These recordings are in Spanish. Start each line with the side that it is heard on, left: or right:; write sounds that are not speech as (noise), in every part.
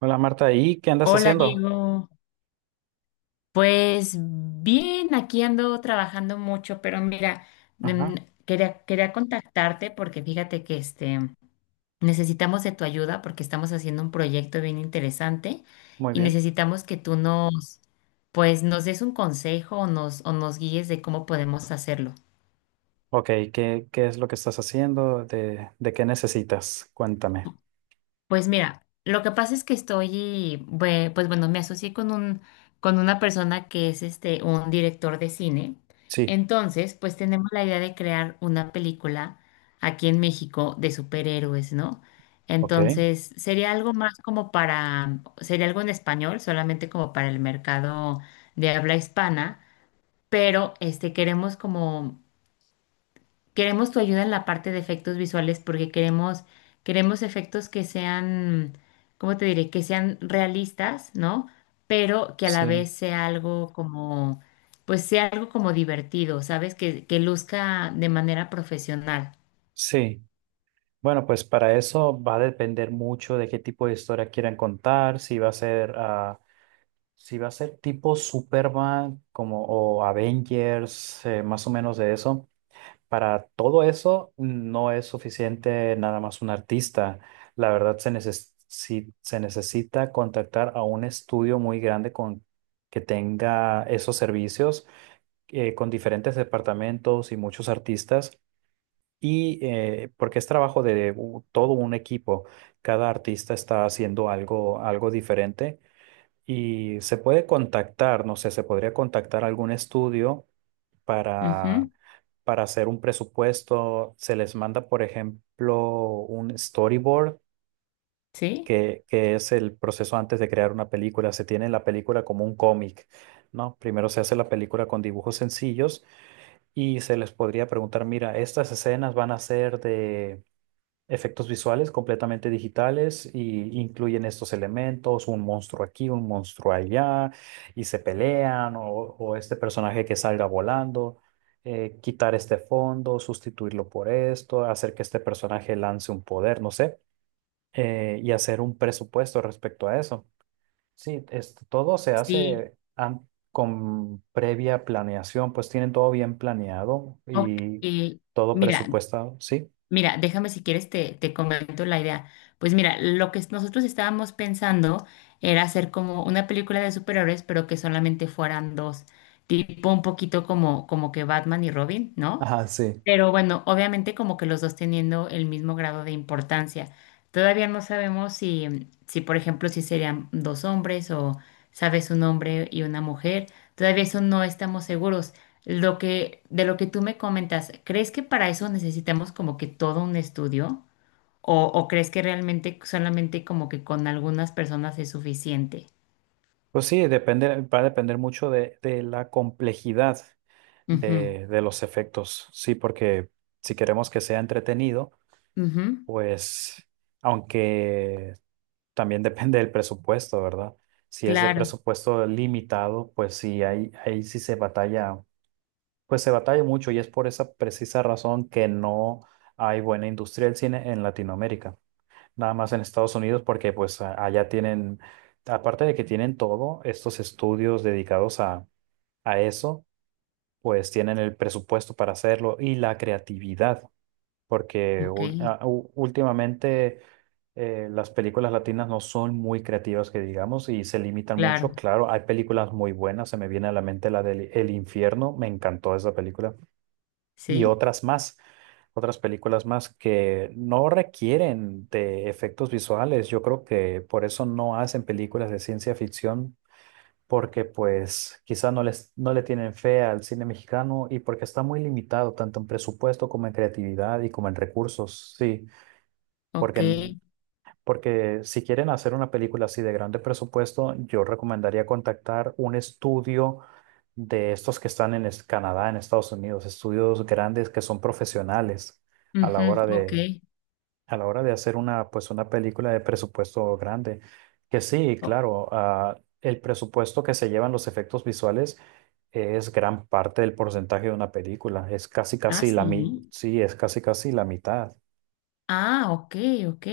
right: Hola Marta, ¿y qué andas
left: Hola
right: haciendo?
left: Diego, pues bien, aquí ando trabajando mucho, pero mira, mm,
right: Ajá,
left: quería contactarte porque fíjate que necesitamos de tu ayuda porque estamos haciendo un proyecto bien interesante
right: muy
left: y
right: bien.
left: necesitamos que tú nos, pues nos des un consejo o nos guíes de cómo podemos hacerlo.
right: Ok, ¿qué es lo que estás haciendo? ¿¿De qué necesitas? Cuéntame.
left: Pues mira, lo que pasa es que estoy, pues bueno, me asocié con una persona que es un director de cine.
right: Sí,
left: Entonces, pues tenemos la idea de crear una película aquí en México de superhéroes, ¿no?
right: ok.
left: Entonces, sería algo más como para, sería algo en español, solamente como para el mercado de habla hispana, pero este queremos como Queremos tu ayuda en la parte de efectos visuales porque queremos efectos que sean, ¿cómo te diré? Que sean realistas, ¿no? Pero que a la
right: Sí,
left: vez sea algo como, pues sea algo como divertido, ¿sabes? Que luzca de manera profesional.
right: sí. Bueno, pues para eso va a depender mucho de qué tipo de historia quieran contar, si va a ser, si va a ser tipo Superman, como o Avengers, más o menos de eso. Para todo eso no es suficiente nada más un artista. La verdad se neces- si- se necesita contactar a un estudio muy grande con que tenga esos servicios, con diferentes departamentos y muchos artistas. Y porque es trabajo de todo un equipo. Cada artista está haciendo algo, algo diferente y se puede contactar, no sé, se podría contactar a algún estudio
left: Ujú.
right: para para hacer un presupuesto. Se les manda, por ejemplo, un storyboard,
left: ¿Sí?
right: que es el proceso antes de crear una película. Se tiene la película como un cómic, ¿no? Primero se hace la película con dibujos sencillos y se les podría preguntar, mira, estas escenas van a ser de efectos visuales completamente digitales y incluyen estos elementos, un monstruo aquí, un monstruo allá, y se pelean, o este personaje que salga volando, quitar este fondo, sustituirlo por esto, hacer que este personaje lance un poder, no sé, y hacer un presupuesto respecto a eso. Sí, esto, todo se
left: Sí.
right: hace con previa planeación, pues tienen todo bien planeado
left: Ok.
right: y todo
left: Mira,
right: presupuestado, ¿sí?
left: Mira, déjame si quieres te comento la idea. Pues mira, lo que nosotros estábamos pensando era hacer como una película de superhéroes, pero que solamente fueran dos, tipo un poquito como que Batman y Robin, ¿no?
right: Ajá, sí.
left: Pero bueno, obviamente como que los dos teniendo el mismo grado de importancia. Todavía no sabemos si por ejemplo, si serían dos hombres o, sabes, un hombre y una mujer. Todavía eso no estamos seguros. Lo que, de lo que tú me comentas, ¿crees que para eso necesitamos como que todo un estudio? ¿O crees que realmente solamente como que con algunas personas es suficiente?
right: Pues sí, depende, va a depender mucho de la complejidad de los efectos. Sí, porque si queremos que sea entretenido,
left: Ujú, ujú.
right: pues aunque también (laughs) depende del presupuesto, ¿verdad? Si es de
left: Claro,
right: presupuesto limitado, pues sí, ahí, ahí sí se batalla, pues se batalla mucho y es por esa precisa razón que no hay buena industria del cine en Latinoamérica, nada más en Estados Unidos, porque pues allá tienen, aparte de que tienen todo, estos estudios dedicados a eso, pues tienen el presupuesto para hacerlo y la creatividad, porque
left: ok,
right: últimamente las películas latinas no son muy creativas, que digamos, y se limitan
left: claro,
right: mucho. Claro, hay películas muy buenas, se me viene a la mente la del El Infierno, me encantó esa película, y
left: sí,
right: otras más, otras películas más que no requieren de efectos visuales. Yo creo que por eso no hacen películas de ciencia ficción, porque pues quizá no les, no le tienen fe al cine mexicano y porque está muy limitado tanto en presupuesto como en creatividad y como en recursos. Sí,
left: ok,
right: porque, porque si quieren hacer una película así de grande presupuesto, yo recomendaría contactar un estudio de estos que están en Canadá, en Estados Unidos, estudios grandes que son profesionales a la
left: ujú,
right: hora
left: ok.
right: de, a la hora de hacer una, pues una película de presupuesto grande. Que sí, claro, el presupuesto que se llevan los efectos visuales es gran parte del porcentaje de una película. Es casi
left: Ah,
right: casi la mi
left: sí.
right: sí, es casi casi la mitad.
left: Ah, ok, ok.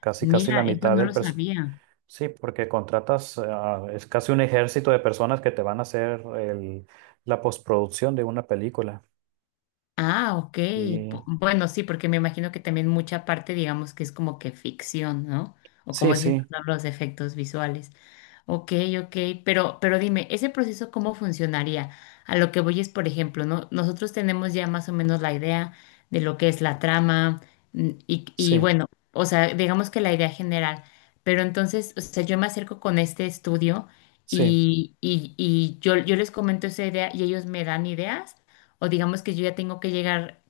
right: Casi casi
left: Mira,
right: la
left: esto
right: mitad
left: no
right: del
left: lo
right: presupuesto.
left: sabía.
right: Sí, porque contratas, es casi un ejército de personas que te van a hacer la postproducción de una película.
left: Ah, ok.
right: Y
left: Bueno, sí, porque me imagino que también mucha parte, digamos, que es como que ficción, ¿no? O
right: sí,
left: como dices, tú,
right: sí,
left: ¿no?, los efectos visuales. Ok, ok, pero dime, ¿ese proceso cómo funcionaría? A lo que voy es, por ejemplo, ¿no? Nosotros tenemos ya más o menos la idea de lo que es la trama, y
right: sí,
left: bueno, o sea, digamos que la idea general, pero entonces, o sea, yo me acerco con este estudio
right: sí,
left: y yo les comento esa idea y ellos me dan ideas. O digamos que yo ya tengo que llegar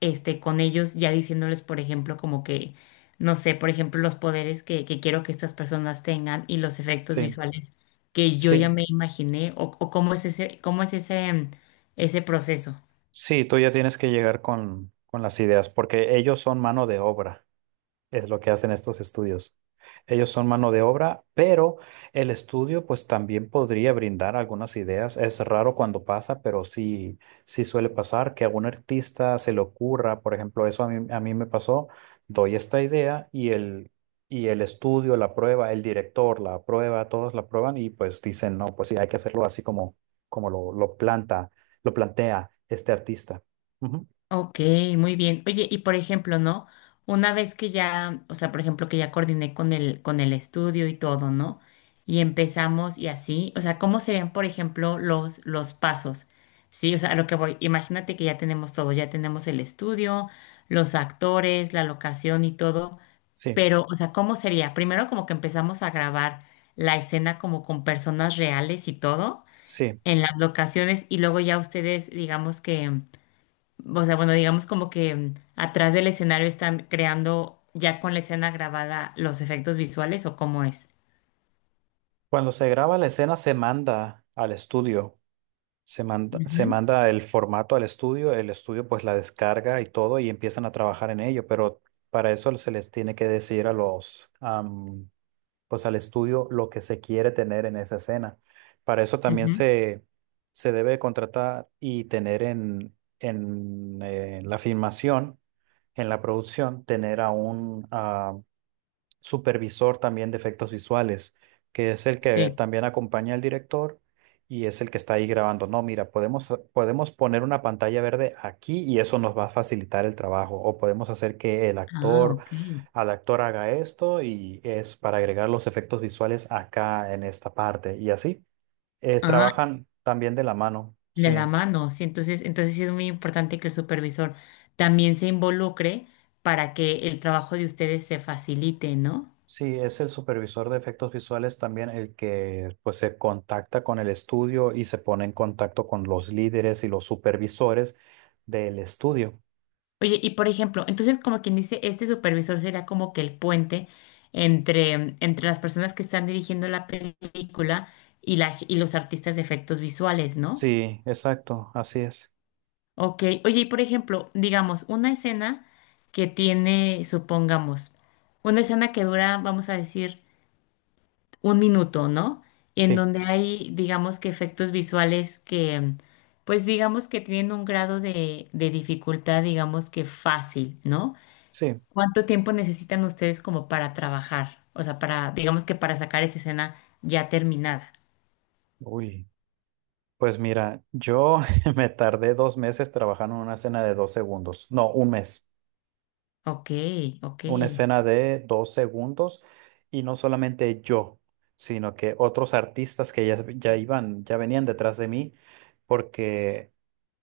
left: con ellos ya diciéndoles, por ejemplo, como que, no sé, por ejemplo, los poderes que quiero que estas personas tengan y los efectos
right: sí,
left: visuales que yo ya
right: sí.
left: me imaginé o cómo es ese ese proceso.
right: Sí, tú ya tienes que llegar con las ideas, porque ellos son mano de obra. Es lo que hacen estos estudios. Ellos son mano de obra, pero el estudio pues también podría brindar algunas ideas. Es raro cuando pasa, pero sí, sí suele pasar que a algún artista se le ocurra, por ejemplo, eso a mí me pasó, doy esta idea y el estudio la aprueba, el director la aprueba, todos la aprueban y pues dicen, no, pues sí, hay que hacerlo así como, como lo, lo plantea este artista. Ujú.
left: Ok, muy bien. Oye, y por ejemplo, ¿no? Una vez que ya, o sea, por ejemplo, que ya coordiné con el estudio y todo, ¿no? Y empezamos y así, o sea, ¿cómo serían, por ejemplo, los pasos? Sí, o sea, a lo que voy, imagínate que ya tenemos todo, ya tenemos el estudio, los actores, la locación y todo,
right: Sí,
left: pero, o sea, ¿cómo sería? Primero como que empezamos a grabar la escena como con personas reales y todo
right: sí.
left: en las locaciones y luego ya ustedes, digamos que, o sea, bueno, digamos como que atrás del escenario están creando ya con la escena grabada los efectos visuales o cómo es.
right: Cuando se graba la escena se manda al estudio, se
left: Ujú,
right: manda el formato al estudio, el estudio pues la descarga y todo y empiezan a trabajar en ello, pero para eso se les tiene que decir a los, pues al estudio lo que se quiere tener en esa escena. Para eso también
left: ujú.
right: se debe contratar y tener en la filmación, en la producción, tener a un, supervisor también de efectos visuales, que es el que
left: Sí.
right: también acompaña al director y es el que está ahí grabando. No, mira, podemos, podemos poner una pantalla verde aquí y eso nos va a facilitar el trabajo. O podemos hacer que el
left: Ah,
right: actor,
left: ok.
right: al actor haga esto y es para agregar los efectos visuales acá en esta parte. Y así,
left: Ah,
right: trabajan también de la mano.
left: de
right: Sí.
left: la mano. Sí, entonces sí es muy importante que el supervisor también se involucre para que el trabajo de ustedes se facilite, ¿no?
right: Sí, es el supervisor de efectos visuales también el que pues se contacta con el estudio y se pone en contacto con los líderes y los supervisores del estudio.
left: Oye, y por ejemplo, entonces como quien dice, este supervisor será como que el puente entre las personas que están dirigiendo la película y los artistas de efectos visuales, ¿no?
right: Sí, exacto, así es.
left: Ok, oye, y por ejemplo, digamos, una escena que tiene, supongamos, una escena que dura, vamos a decir, 1 minuto, ¿no? En
right: Sí,
left: donde hay, digamos que efectos visuales que, pues digamos que tienen un grado de dificultad, digamos que fácil, ¿no?
right: sí.
left: ¿Cuánto tiempo necesitan ustedes como para trabajar? O sea, para, digamos que para sacar esa escena ya terminada.
right: Uy, pues mira, yo (laughs) me tardé dos meses trabajando en una escena de dos segundos. No, un mes.
left: Ok, ok,
right: Una escena de dos segundos y no solamente yo, sino que otros artistas que ya, ya iban, ya venían detrás de mí, porque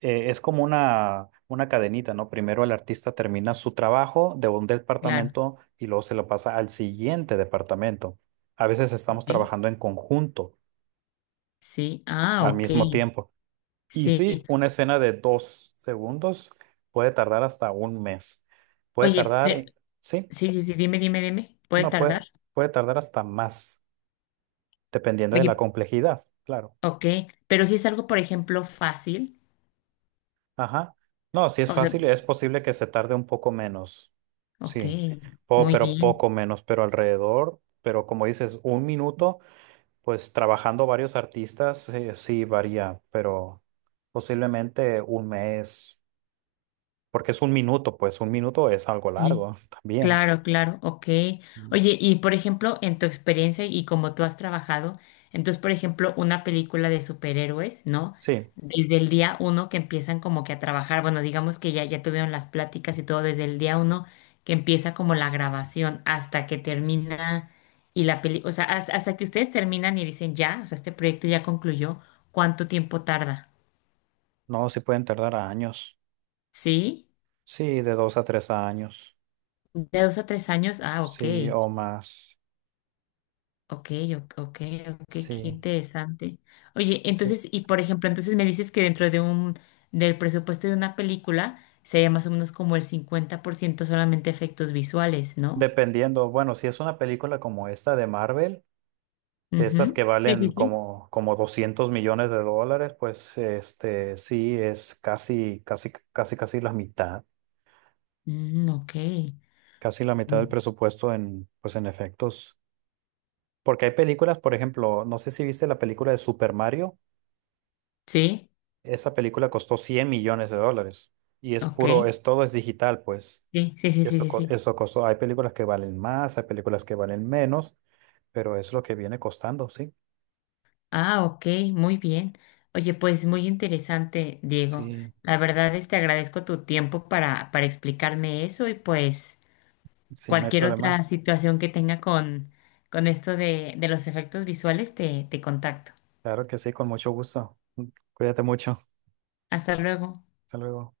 right: es como una cadenita, ¿no? Primero el artista termina su trabajo de un
left: claro.
right: departamento y luego se lo pasa al siguiente departamento. A veces estamos
left: Ok,
right: trabajando en conjunto
left: sí, ah,
right: al
left: ok,
right: mismo tiempo. Y sí,
left: sí.
right: una escena de dos segundos puede tardar hasta un mes. Puede
left: Oye,
right: tardar, sí.
left: sí, sí, sí, dime, dime, dime. ¿Puede
right: No puede,
left: tardar?
right: puede tardar hasta más, dependiendo de la
left: Oye,
right: complejidad, claro.
left: ok, pero si es algo, por ejemplo, fácil.
right: Ajá. No, si es
left: O sea,
right: fácil, es posible que se tarde un poco menos.
left: ok,
right: Sí,
left: muy
right: pero
left: bien.
right: poco menos, pero alrededor, pero como dices, un minuto, pues trabajando varios artistas, sí varía, pero posiblemente un mes, porque es un minuto, pues un minuto es algo
left: Sí.
right: largo (laughs) también.
left: Claro, claro, ok.
right: Mm.
left: Oye, y por ejemplo, en tu experiencia y como tú has trabajado, entonces, por ejemplo, una película de superhéroes, ¿no?
right: Sí,
left: Desde el día uno que empiezan como que a trabajar, bueno, digamos que ya tuvieron las pláticas y todo, desde el día uno que empieza como la grabación hasta que termina y la peli, o sea, hasta que ustedes terminan y dicen ya, o sea, este proyecto ya concluyó, ¿cuánto tiempo tarda?
right: no, sí pueden tardar años.
left: ¿Sí?
right: Sí, de dos a tres años.
left: ¿De 2 a 3 años? Ah, ok.
right: Sí, o más.
left: Ok, ok, ok, ok, qué
right: Sí,
left: interesante. Oye,
right: sí.
left: entonces, y por ejemplo, entonces me dices que dentro del presupuesto de una película sería más o menos como el 50% solamente efectos visuales, ¿no?
right: Dependiendo, bueno, si es una película como esta de Marvel, de estas
left: Ujú.
right: que
left: Sí,
right: valen
left: sí, sí.
right: como, como 200 millones de dólares, pues este sí es casi, casi, casi,
left: Mm, ok.
right: casi la mitad del
left: Mm.
right: presupuesto en, pues en efectos. Porque hay películas, por ejemplo, no sé si viste la película de Super Mario,
left: Sí,
right: esa película costó 100 millones de dólares y es
left: ok.
right: puro, es todo es digital, pues.
left: Sí, sí, sí, sí,
right: Eso,
left: sí, sí.
right: eso costó, hay películas que valen más, hay películas que valen menos, pero es lo que viene costando, sí.
left: Ah, ok, muy bien. Oye, pues muy interesante, Diego.
right: Sí,
left: La verdad es que agradezco tu tiempo para explicarme eso y pues
right: sí, no hay
left: cualquier
right: problema.
left: otra situación que tenga con esto de los efectos visuales, te contacto.
right: Claro que sí, con mucho gusto. Cuídate mucho.
left: Hasta luego.
right: Hasta luego.